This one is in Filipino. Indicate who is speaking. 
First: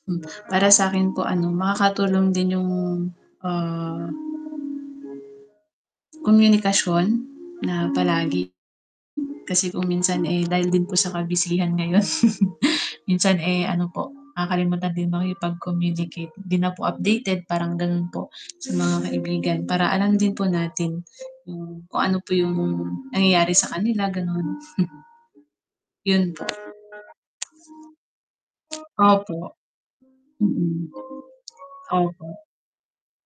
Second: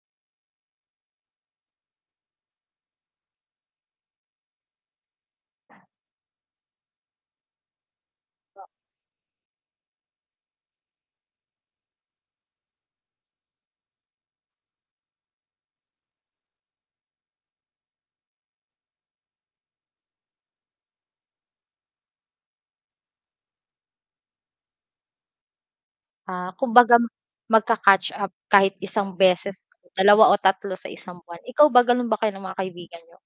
Speaker 1: Para sakin po ano, makakatulong din yung, ah, komunikasyon na palagi, kasi kung minsan eh, dahil din po sa ka-busyhan ngayon, minsan eh, ano po, nakakalimutan din makipag-communicate, 'di na po updated parang ganon po, sa mga kaibigan para alam din po natin, hmm, kung ano po yung nangyayari sa kanila ganon. Yun po.
Speaker 2: Ah, kumbaga magka-catch up kahit 1
Speaker 1: Opo.
Speaker 2: beses. 2 o 3
Speaker 1: Mm.
Speaker 2: sa isang buwan, ikaw ba ganun ba
Speaker 1: Opo.
Speaker 2: kayo ng mga kaibigan niyo?